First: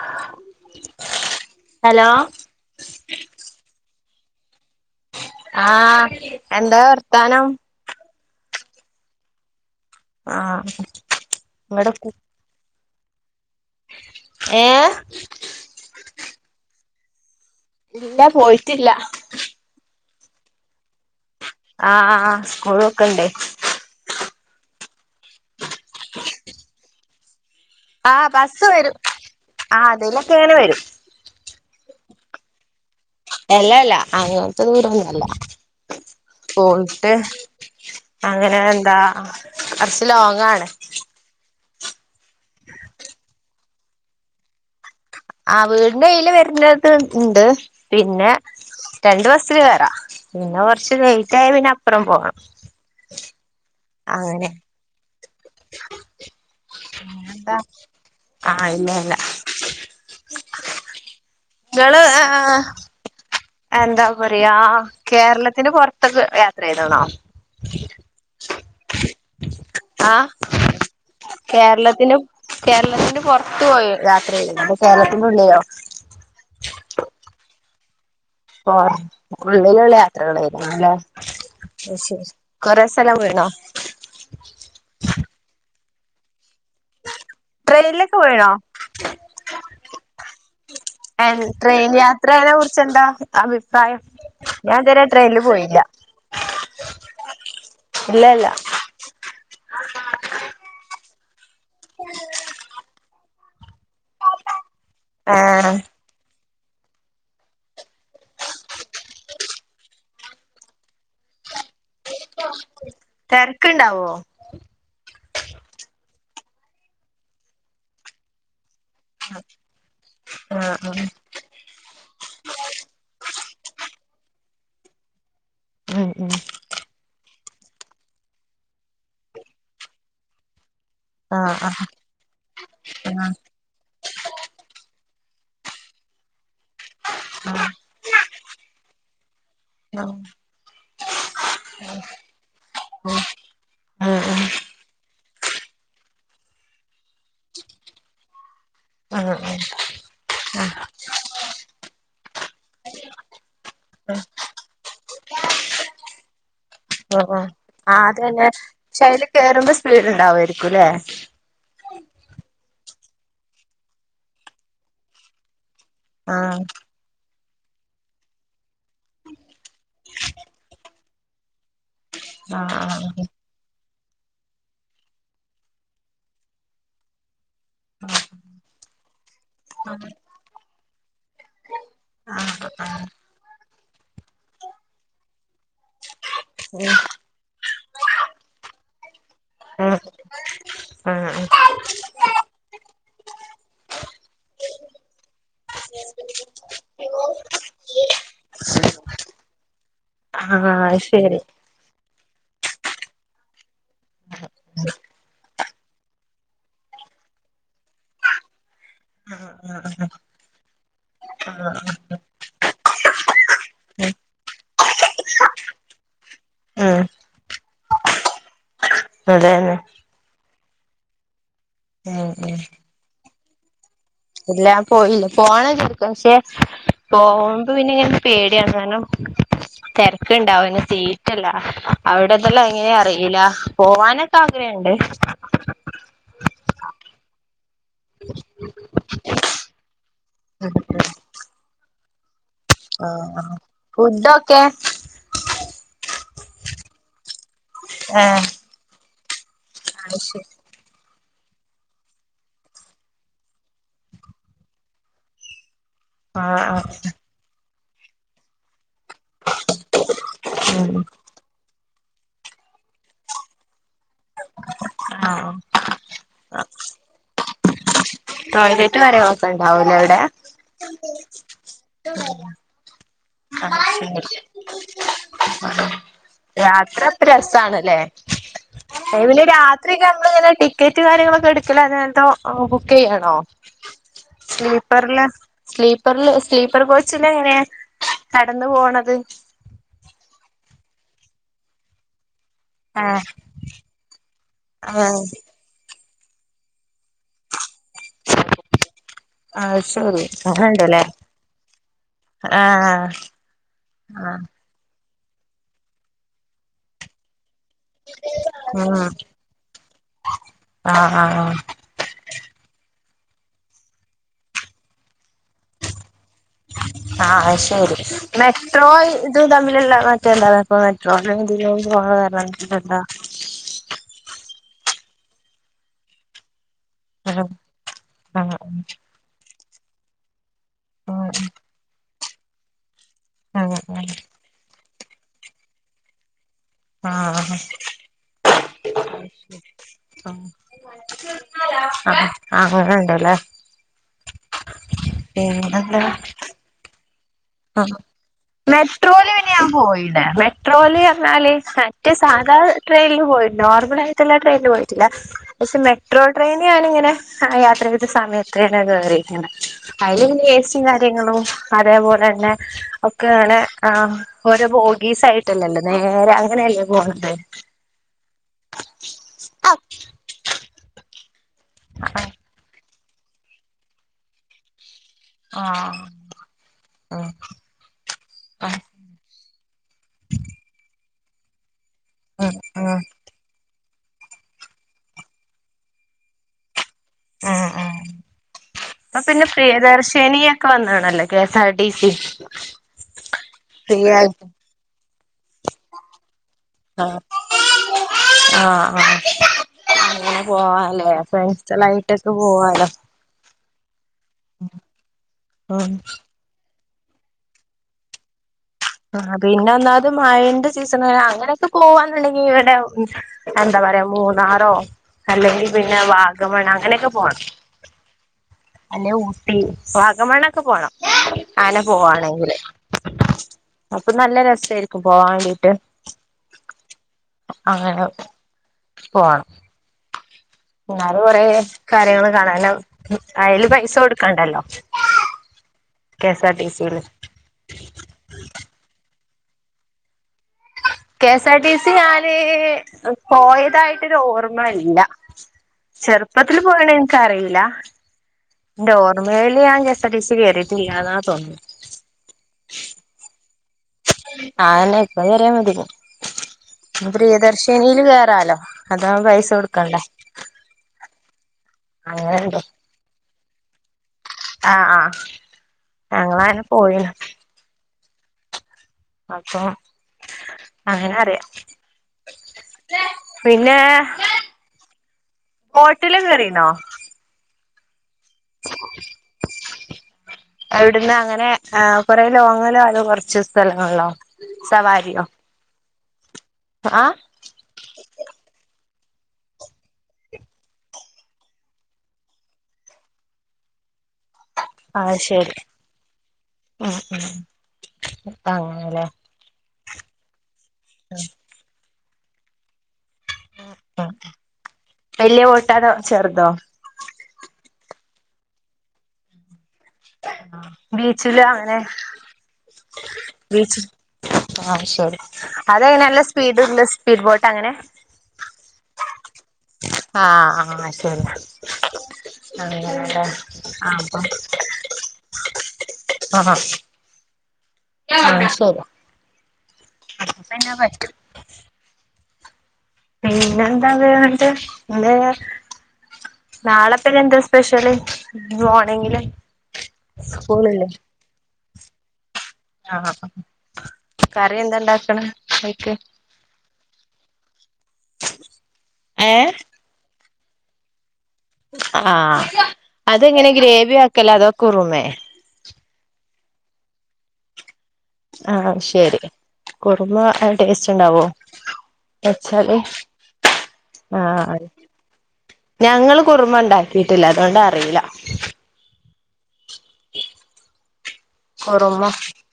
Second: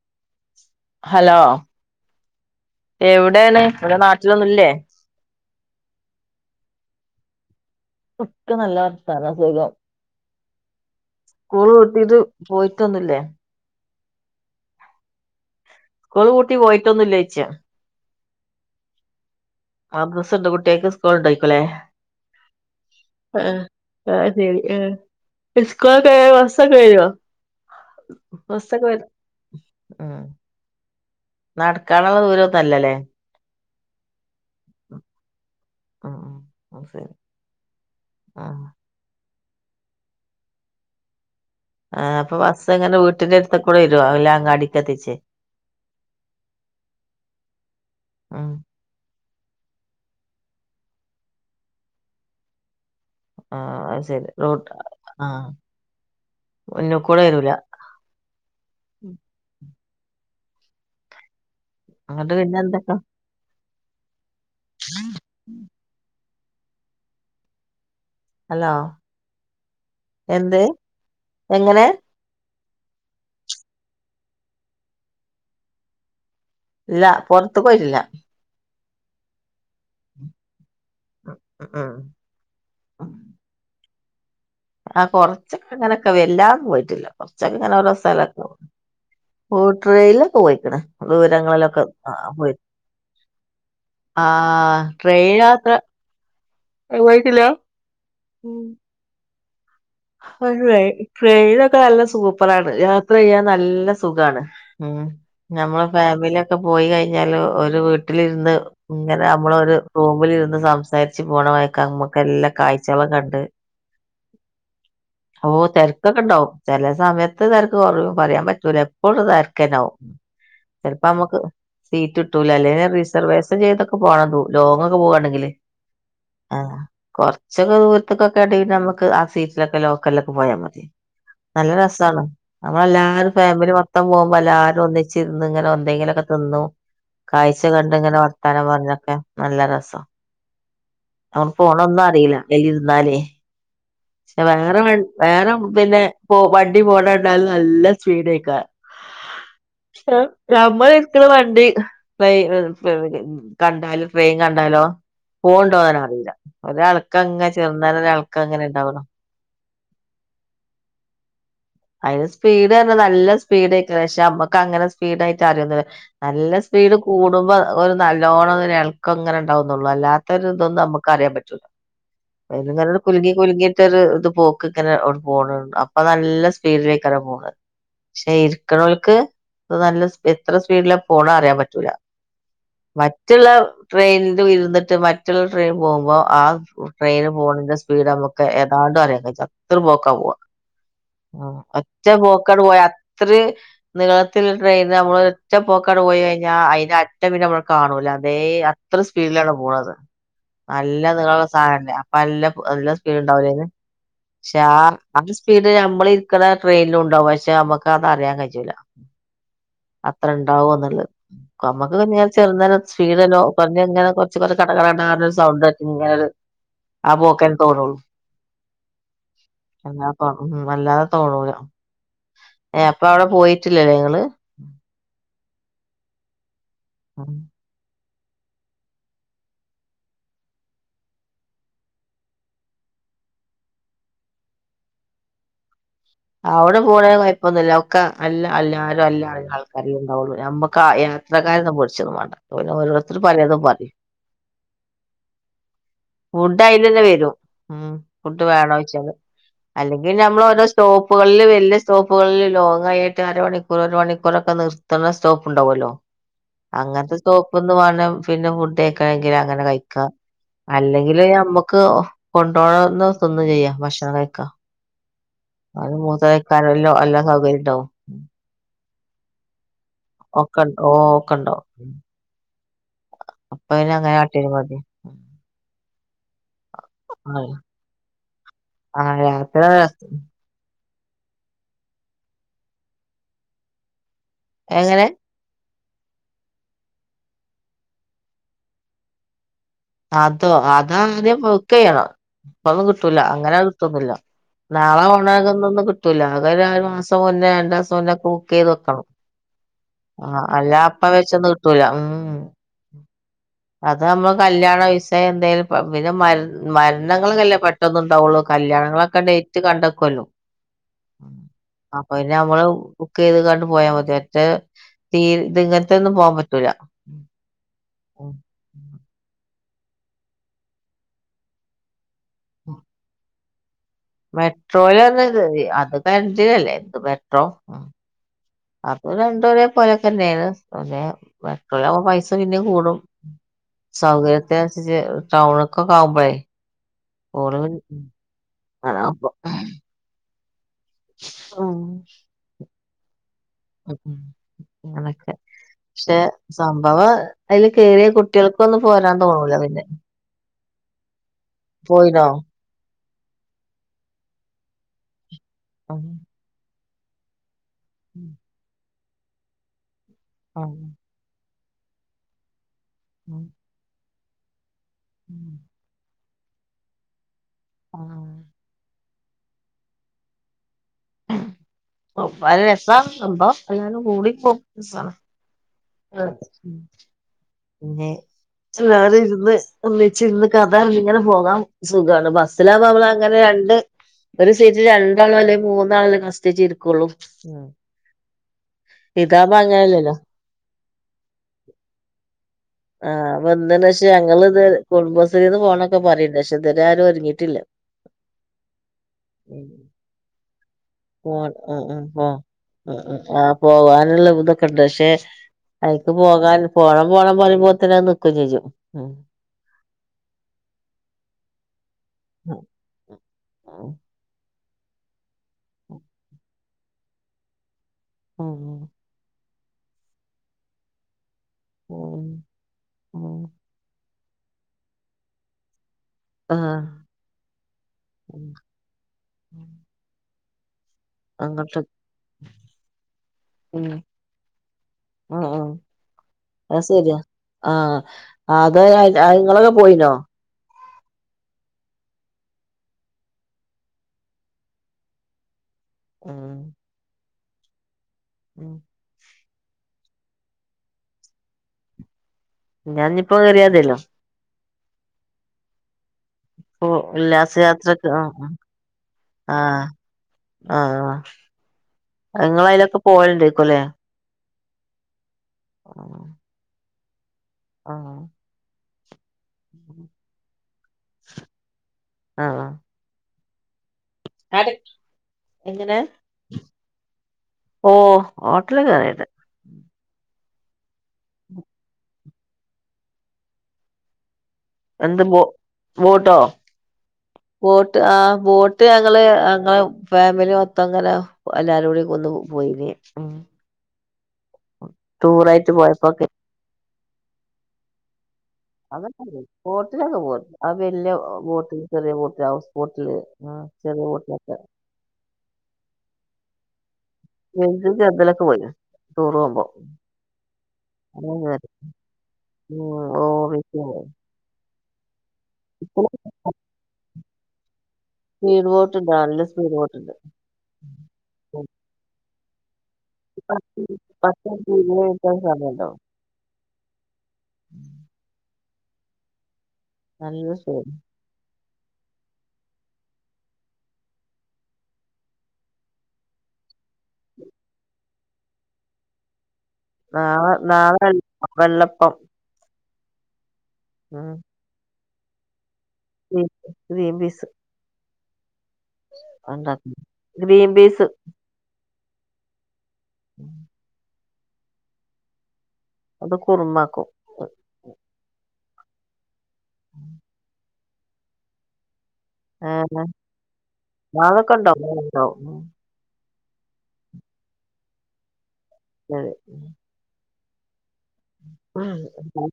ആഹ് hello എവിടെയാണ് ഇവിടെ നാട്ടിലൊന്നുല്ലേ ആഹ് എന്താ വർത്താനം ഒക്കെ നല്ല വർത്താന സുഖം ആഹ് സ്കൂൾ ഇവിടെ പൂട്ടീട്ട് പോയിട്ടൊന്നുല്ലേ ഏഹ് സ്കൂൾ ഊട്ടി പോയിട്ടൊന്നും ഇല്ലെഴ്ച ഇല്ല പോയിറ്റില്ല മദ്രസ്ണ്ട് കുട്ടിയക്ക് സ്കൂള്ണ്ടയ് ആഹ് ആഹ് ആഹ് സ്കൂളോക്കണ്ടെ ആശരി ഇസ്കൊള് കഴിഞ്ഞ മാസം കഴിഞ്ഞോ ആഹ് ബസ് വരും ആ അതെലൊക്കെ ങ്ങനെ വരും നടക്കാള്ള ദൂര ഒന്നല്ലല്ലേ എല്ലല്ല അങ്ങോത്തെ ദൂരന്നല്ല ഉം ഉം ശരി പോയിട്ട് അങ്ങനെ ആഹ് എന്താ കൊറച്ചി ലോങ്ങാണ് ആഹ് അപ്പൊ ബസ്സെങ്ങനെ വീട്ട്ന്റെ അടുത്ക്കുടെ വരോ അല്ല അങ്ങാടിക്കെത്തിച്ചെ ആ വീടിന്റെ അയ്ൽ വര്ണത് ണ്ട് പിന്നെ ഉം രണ്ട് ബസ്സില് കേറാ പിന്നെ കൊറച്ച് ലേറ്റ് ആയ പിന്നെ അപ്പുറം പോണം ആഹ് അത് ശരി അങ്ങനെ റോട്ട് ആഹ് മുന്നുകൂടെ വരൂല അതെന്താ ആഹ് ഇല്ല ഇല്ല ഇങ്ങള് എന്നിട്ട് ആഹ് പിന്നെ ആഹ് എന്തൊക്കാ എന്താ പറയാ കേരളത്തിന് പൊ റത്തൊക്ക യാത്ര ചെയ്താണോ ഹലോ ആഹ് എന്ത് എങ്ങനെ കേരളത്തിനും കേരളത്തിന്റെ പുറത്ത് പോയി യാത്ര ചെയ്യുന്നു ഇപ്പ കേരളത്തിന്റെ ഉള്ളിലോ ഇല്ല പൊറത്ക് പോയിറ്റില്ല പൊറ ഉള്ളിലുള്ള യാത്രകളായിരുന്നലേ അയ് ശരി കുറെേ സ്ഥലം പോയീണോ ആഹ് കൊറച്ചൊക്കെ ങ്ങനൊക്കെ വെല്ലാന്ന് പോയിട്ടില്ല കൊറച്ചൊക്കെ ഇങ്ങനെ ഓരോ ട്രെയിനിലൊക്കെ സ്ഥലൊക്കെ പോയിണോ ഓ ട്രയൽ പോയിക്കുന്നു ട്രെയിൻ യാത്രയനെ കുറച്ച് എന്താ അഭിപ്രായം ആ ഞാൻ ഇത് വരെ ട്രെയിൻ ട്രെയിനില് യാത്ര പോയില്ല പോയിട്ടില്ല ഇല്ല ഇല്ല ഉമ് ട്രെയിനൊക്കെ നല്ല സൂപ്പറാണ് യാത്ര ചെയ്യാൻ നല്ല സുഖാണ് ഉമ് ഏഹ് ഞമ്മള ഫാമിലിയൊക്കെ പോയി കഴിഞ്ഞാല് ഒരു വീട്ടിലിരുന്ന് ഇങ്ങനെ നമ്മളൊരു റൂമിലിരുന്ന് സംസാരിച്ച് പോണമായിക്ക നമ്മക്കെ ല്ല കാഴ്ചകളും കണ്ട് ക്ക് ണ്ടാവോ ഓഹ് തിരക്കൊക്കെണ്ടാവും ചെല സമയത്ത് തിരക്ക് കുറവ് പറയാൻ പറ്റൂല ഫുൾ തെരക്കന്നെ ആവും ആഹ് ചിലപ്പ ആഹ് നമുക്ക് സീറ്റ് ഇട്ടൂല അല്ലെങ്കി റിസർവേഷൻ ചെയ്തൊക്കെ പോകണം ലോങ് ഒക്കെ പോകവാണെങ്കില് ഉം ഉം ആഹ് കൊറച്ചൊക്കെ ദൂരത്തക്കൊക്കെ ഇട നമ്മുക്ക് ആ സീറ്റ് ലോക്കലൊക്കെ പോയാ മതി ആഹ് നല്ല ആഹ് രസാണ് നമ്മളെല്ലാരും ഫാമിലി മൊത്തം പോകുമ്പോ എല്ലാവരും ഒന്നിച്ചിരുന്ന് ഇങ്ങനെ എന്തെങ്കിലൊക്കെ തിന്നും കാഴ്ച കണ്ട പിന്നെങ്ങനെ വർത്താനം പറഞ്ഞൊക്കെ നല്ല രസ ഉം അങ്ങ പോണൊന്നും അറിയില്ല അതിലിരുന്നാലേ ഉം വേറെ വേറെ പിന്നെ പോ വണ്ടി പോണണ്ടാലും നല്ല സ്പീഡേക്കാരും [unintelligible] നമ്മൾ ഇരിക്കുന്ന വണ്ടി കണ്ടാലും ട്രെയിൻ കണ്ടാലോ പോണണ്ടോ നെന്നെ അറിയില്ല ആ ആ ഒരെൾക്കങ്ങനെ ആ ചെറുന്നനെ അത് ഒരെൾക്കം തന്നെ അങ്ങനെ പക്ഷെ ഉണ്ടാവണം അതില് കേറുമ്പോ സ്പീഡ് ഉണ്ടാവേരിക്കും ല്ലേ അതിന് സ്പീഡ് പറഞ്ഞ നല്ല സ്പീഡേക്കാരും പക്ഷെ നമ്മക്ക് അങ്ങനെ സ്പീഡായിട്ട് അറിയൊന്നു ആ നല്ല സ്പീഡ് കൂടുമ്പോ ഒരു നല്ലോണം ഇങ്ങനെ ഇളക്കം ഇങ്ങനെ ഉണ്ടാവുന്നുള്ളൂ അല്ലാത്ത ഇതൊന്ന് നമുക്ക് അറിയാൻ പറ്റു [unintelligible] അ ആ ഇങ്ങനെ ഒരു കുലുങ്ങി കുലുങ്ങിയിട്ടൊ ഒരു ഇത് പോക്ക് ഇങ്ങനെ പോണണ്ട് അപ്പൊ നല്ല സ് സ്പ്ഡിലേക്കാണ് പോണ് പക്ഷെ ഇരിക്കണോൽക്ക് നല്ല എത്ര സ്പീഡില പോണ അറിയാൻ പറ്റൂല ആ മറ്റുള്ള ട്രെയിനിൻ്റെ ഉള്ളിൽ ഇരുന്നിട്ട് മറ്റുള്ള ട്രെയിൻ പോകുമ്പോൾ ആ ട്രെയിന് പോണേന്റെ സ്പീഡ് ഒക്കെ ഏതാണ്ട് ഒരേ അത്ര ഉം പോക്കാ പോവാ ഉം ആഹ് ഒറ്റ പോക്കങ്ക്ട് പോയാ അത്ര നീളത്തിൽ ട്രെയിൻ നമ്മള് ഒറ്റ പോക്കങ്ങട് പോയി കഴിഞ്ഞാൽ അതിന് അറ്റ പിന്നെ നമ്മള് കാണൂല അതെ അ ത്രയും സ്പീഡിലാണ് പോണത് ആ അത് നല്ല ശരി നീളള്ള സാനല്ലേ നല്ല നല്ല സ്പീഡ് ഉണ്ടാവലേ അതിന് പക്ഷെ ആ ആ സ്പീഡ് നമ്മള് ഇരിക്കണ ട്രെയിനിലുണ്ടാവും പക്ഷെ നമ്മക്ക് അത് അറിയാൻ കയൂല്ല അത്ര ഇണ്ടാവോനിളളത് നമ്മക്ക് പിന്നെ ചെറുന്നനെ സ്പീഡല്ലോ പറഞ്ഞങ്ങനെ കുറച്ച് കട കട സൗണ്ട് ഇങ്ങനെ ഒരു അപ്പോക്കെന്നെ തോനൊള്ളൂ നല്ലതന്നെ അല്ലാ [inaudible] ഉം വല്ലാതെ തോന്നൂല ഉം ഉം ഏഹ് അപ്പൊ അവിടെ പോയിട്ടില്ലല്ലേ നിങ്ങള് ഇല്ലാ പോയില്ല പോണന്ന്ണ്ട് ഇക്ക് പക്ഷെ പോ ഇപ്പ പിന്നെങ്ങനെ പേടിയാണ് കാരണം തിരക്കുണ്ടാവുംന് സീറ്റല്ല അവിടെതെല്ലാം എങ്ങനെ അറിയില്ല പോവാനക്കെ ആഗ്രഹണ്ട് അവിടെ പോണേ കൊഴപ്പൊന്നുമില്ല ഒക്കെ അല്ല എല്ലാരും അല്ല ആൾക്ക കറി ഉണ്ടാവുള്ളൂ നമ്മക്ക് യാത്രക്കാരൊന്നും പൊടിച്ചൊന്നും വേണ്ട പിന്നെ ആ ഓരോരുത്തർ ആ പലതും പറയും [inaudible] ഫുഡ് അയ്ലന്നെ വരും ഏ അത് [unintelligible] ശരി സ്റ്റോപ്പുകളിൽ വലിയ സ്റ്റോപ്പുകളിൽ ലോങ്ങായിട്ട് അരമണിക്കൂർ ഒരു മണിക്കൂറൊക്കെ നിർത്തുന്ന സ്റ്റോപ്പ് ഉണ്ടാവല്ലോ ആ ആ അങ്ങനത്തെ സ്‌റ്റോപ്പൊന്ന് വേണം പിന്നെ ഫുഡ് കഴിക്കണമെങ്കിൽ അങ്ങനെ കഴിക്ക ഉം അല്ലെങ്കില് നമ്മക്ക് കൊണ്ടുപോകുന്ന ഒന്നും തിന്നും ചെയ്യാം പക്ഷെ കക്ക ആ ആ അ മൂത്ത കക്കാാനല്ല എല്ലാ സൗകര്യം ഉണ്ടാവും ടോയ്ലറ്റ് വരെ അകത്ത് ഉണ്ടാവൂലെ എവിടെ ഒക്കണ്ടാ ഒ ക്കണ്ടോ അപ്പൊ അങ്ങനെ ആട്ടി മതി അ [inaudible] യാത്ര പ്പെ രസാണ്ല്ലേ അ ആഹ് പിന്നെ യാത്ര രാത്രിക്കെ നമ്മളിങ്ങനെ ടിക്ക് ക്കറ്റ് കാര്യങ്ങളൊക്കെ എടുക്കലതന്തോ ബുക്ക് ചെയ്യാണോ എങ്ങനെ സ്ലീപ്പറില് സ്ലീപ്പറൽ സ്ലീപ്പർ കോച്ചിലെങ്ങനെയാ കടന്നു പോണത് അതോ അതാദ്യം ബുക്കെയ്യണം ഇപ്പൊന്നും കിട്ടൂല്ല ആഹ് അങ്ങനെ കിട്ടൊന്നില്ല നാളെ ആഹ് പോണേക്ക് ന്ന് ട്ടൂലാ ഒരു മാസം മുന്നേ രണ്ടാസം മുന്നേ ഒക്കെ ബാക്കെയ്ത് വെക്കണം അത് ശരി ആഹ് അങ്ങനെണ്ടല്ലേ അല്ലപ്പം വെച്ചൊന്നും കിട്ടൂല ഉം ആഹ് അത് നമ്മള് ആഹ് കല്ല്യാണോ വിസയെന്തേലും പിന്നെ മ മർണങ്ങൾക്കല്ലെ പെട്ടെ ളെന്നെ ഇണ്ടാവുള്ളൂ ഉം കല്യാണങ്ങളൊക്കെ ഡേറ്റ് കണ്ടക്കല്ലോ ആഹ് ആഹ് അപ്പൊ പിന്നെ നമ്മള് ബുക്ക് ചെയ്ത് കാണ്ട് പോയാ മതി. മറ്റേ ദിങ്ങൻത്തെന്നും പോകാൻ പറ്റ റ്റൂല ആഹ് ശരി മെട്രോ ഇതും തമ്മിലുള്ള മറ്റെന്താണ് ഇപ്പ മെട്രോ ഇതിലും പോണതാ - [inaudible] മെട്രോലർഞ്ഞ അത് കർണ്ടിനല്ലേ മെട്രോ ആഹ് ആഹ് രണ്ടു ഒരേ പോലെക്കേന്നെണ് പിന്ന ഉം മെട്രോലാവുമ്പോ പൈസ പിന്നിം കൂടും ഉം സൗകര്യത്തിനൻസരിച്ച് ടൗണൊക്കക്കാവുമ്പോള് ആഹ് അപ്പം ആഹ് അങ്ങനെണ്ട് ലേ ഉം അങ്ങനൊക്കെ പക്ഷെ സംഭവ മെട്രോലേന് ഞാൻ പിന്നെ പോയിനേ. മെട്രോലർഞ്ഞാല് മറ്റ് പോയിനോ സാധാ ട്രെയിൻൽ പോയിണ്ട്. നോർമൽ ആയിട്ട്ള്ള ട്രയിൻൽ പോയിട്ടില്ല പക്ഷേ മെട്രോൽ ട്രെയിൻ ഞാനിങ്ങനെ യാത്രെയ്ത സമയത്തന്നെ കേറിക്ക്ണ്. അയിൽ ഏസിം കാര്യങ്ങളും അതേപോലെന്നെ ഒക്കെങ്ങനെ ആഹ് ഓരോ ബോഗീസ് ആയിട്ടല്ലല്ലോ നേരെ അങ്ങനെയല്ലേ പോണത് ആഹ് ആഹ് ഒപ്പായ രസാ സംഭവം എല്ലാരും കൂടി പോവുമ്പോ രസാണ് ആഹ് ആ ഉം പിന്നെ എല്ലരുംർന്ന് ഒന്നിച്ചിർന്ന് കഥർഞ്ഞിങ്ങനെ പോകാൻ സുഖാണ് ഉം ഉം ബസ്സിലാവുമ്പോളാ ഇങ്ങനെ രണ്ട് ഒരു സീറ്റ് രണ്ടാളോ അല്ലെ മൂന്നാളല്ലേ കസ്റ്റിച്ചിരിക്കുള്ളൂ ഉം ഉം ഇപ്പ പിന്നെ ഇതാവുമ്പോ അങ്ങനെയല്ലല്ലോ പ്രിയദർശിനിയൊക്കെ വന്ന്‌ക്കണല്ലോ K S R T C ഫ്രിയായിട്ട് കുടുംബസ്രീന്ന് പോണന്നൊക്കെ പറിണ്ട് പക്ഷെ ഇതരെ ആരും ആഹ് ഒരുങ്ങിട്ടില്ല ആഹ് ആഹ് അങ്ങനെ പോവാലേ പോ ആ ഫ്രണ്ട്സ ളായിട്ടൊക്കെ പോവാലോ പോവാനുള്ള ഇതൊക്കെണ്ട് പക്ഷെ ഉം അയ്ക്ക്പോ പോകാൻ പോണം പോണം പറിമ്പോത്തനി അത് നിക്കും ചെയ്യും ഉം ആഹ് പിന്നെ ഒന്നാമത് മഴന്റെ സീസൺ അങ്ങനെ പോവാന്നുണ്ടെങ്കിൽ ഇവിടെ എന്താ ഉം പറയാ മൂന്നാറോ അല്ലെങ്കി പിന്നെ വാഗമണ് അങ്ങനൊക്കെ പോണം ഉം അല്ലെ ഊട്ടി വാഗമണ്ണൊക്കെ പോണം അനെ ഉം പോവാണെങ്കില് ഉം അപ്പൊ നല്ല രസേർക്കും പോവാൻ വേണ്ടീട്ട് ആ അങ്ങനെ ഉം പോണം എന്നാല് കൊറെ അങ്ങട്ട് കാര്യങ്ങള് കാണാനും അയ്ല് പൈസ കൊടുക്കണ്ടല്ലോ ഉം ഉം കെ എസ് ആർ ടി അത് സിയില് സരിയാ ആഹ് അത് ഇങ്ങളൊക്കെ പോയിനോ K S R T C ഞാന് പോയതായിട്ടൊരു ഓർമ്മ ഇല്ല ഉം ചെറുപ്പത്തിൽ പോയോന്ന് എനിക്ക് അറിയില്ല ഉം എന്റെ ഓർമ്മയില് ഞാൻ K S R T C കയറിയിട്ടില്ലാന്നാ തോന്നുന്നെ ഞാനിപ്പൊ കേറിയാമതിയല്ലോ ആന്നെ ഇപ്പൊ കേറിയ മതില്ലോ ഇപ്പൊ ഇനി ഉല്ലാസ പ്രിയദർശിനിയില് യാത്രക്ക് ആ കേറാലോ അതാവുമ്പം പൈസ ആ കൊടുക്കണ്ട ആ അങ്ങനുണ്ടോ പോവല് ണ്ടെകുലെ ആ ആ ഞങ്ങളാരും പോയി ആ അപ്പം അങ്ങനെ അറിയാം ആ പിന്നേ എങ്ങനേ കേറീണോ ഓ ഹോട്ടലികേറിയിട്ട് അവിടുന്ന് അങ്ങനെ ആ കുറേ ലോങ്ഗിലോ അതോ കുറച്ച് സ്ഥലങ്ങളേയുള്ളോ എന്ത് ബോ ബോട്ടോ ആഹ് ബോട്ട് ആ ബോട്ട് ഞങ്ങള് ഞങ്ങടെ ഫാമിലി മൊത്തം അങ്ങനെ എല്ലാരും കൂടെ ഒന്ന് പോകും പോയത് ഉം ആ ശരി ടൂറായിട്ട് പോയപ്പോക്കെ ഉം ഉം അങ്ങനെല്ലേ അതൊക്കെ പോകും ബോട്ടിലൊക്കെ പോകും ആ വലിയ ബോട്ടിൽ ചെറിയ ബോട്ടിൽ ഹൗസ് ബോട്ടില് ഉം ചെറിയ ഉം ബോട്ടിലൊക്കെ വലിയ ബോട്ടാണോ ചെറുതോ വലുതിലും ചെറുതിലൊക്കെ പോയിന് ടൂറ് പോവുമ്പോ ബീച്ചില് അങ്ങനെ [unintelligible] [unintelligible] ആ ശരി. അതെങ്ങനെ നല്ല സ്പീഡ് ഉണ്ടോ സ്പീഡ് ബോട്ട് അങ്ങനെ സ്പീഡ് ബോട്ട് ഉണ്ട്. നല്ല സ്പീഡ് ബോട്ട് ആ ആഹ ശരി. അങ്ങനെയാണല്ലേ പത്ത് ആ പത്ത് ഇരുപത് മിനിറ്റ് സമയണ്ടാവും ആ. അഹ [unintelligible] നല്ല സുഖം. പിന്നെ എന്താവേണ്ടേ എന്തെ നാളെത്തെ എന്താ സ്പെഷ്യല് മോർണിങ്ങില് നാളെ സ്കൂളില്ലേ നാളെ വെള്ളപ്പം. ആണോ കറി എന്താ ഉണ്ടാക്കണെ അയിക്ക് ഗ്രീ ഗ്രീൻപീസ്. ഏ [unintelligible] ഉണ്ടാക്കും ഗ്രീൻപീസ്. ആ ഹ അതെങ്ങനെ ഗ്രേവി ആക്കൽ അതോ കുറുമെ അത് കുറുമക്കും. ആ ശരി. കുറുമ നല്ല ടേസ്റ്റ് ഉണ്ടാവോ വെച്ചാല് ഏഹ് ആ അതൊക്കെ അ ഉണ്ടാവും ഉണ്ടാവും ഉം. ഞങ്ങൾ കുറുമ ഉണ്ടാക്കിയിട്ടില്ല അതൊണ്ട് അറില. [unintelligible] ആ കുറുമ ഉ [unintelligible]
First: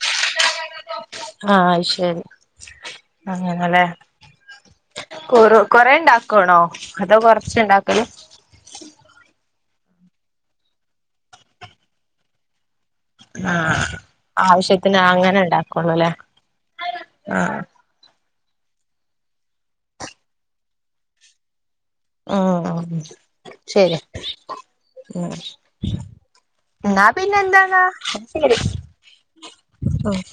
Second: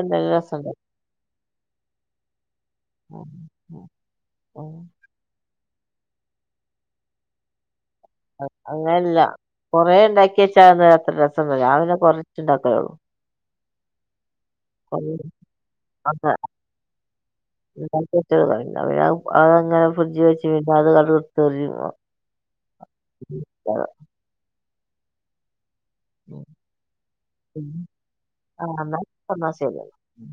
ഇണ്ടാവ ആ അഹ് ശരി അങ്ങനല്ലേ. കുറു കൊറേ ഉണ്ടാക്കണോ അതോ കൊറച്ചേയുണ്ടാക്കല് അ അങ്ങന്ല്ല. കൊറേ ഉണ്ടാക്കിച്ചാ അ നേരത്ത് രസംണ്ട. ഞാൻ പിന്നെ കൊർച്ച് ഉണ്ടാകാലോള്ളൂ. ആ ആവശ്യത്തിന് പിന്നെ അങ്ങനെ ഉണ്ടാക്കുവോളല്ലേ അത് ആ [unintelligible] അതങ്ങനെ ഫ്രിഡ്ജി വെച്ച് വെച്ച് അത് കടു വറുത്തു കഴിയുമ്പോ ഉം ശെരി ഉം. ഇന്നാ പിന്നെ എൻന്ത്ന്നാ [unintelligible] എന്നാ എന്നാ ഉം. ശരി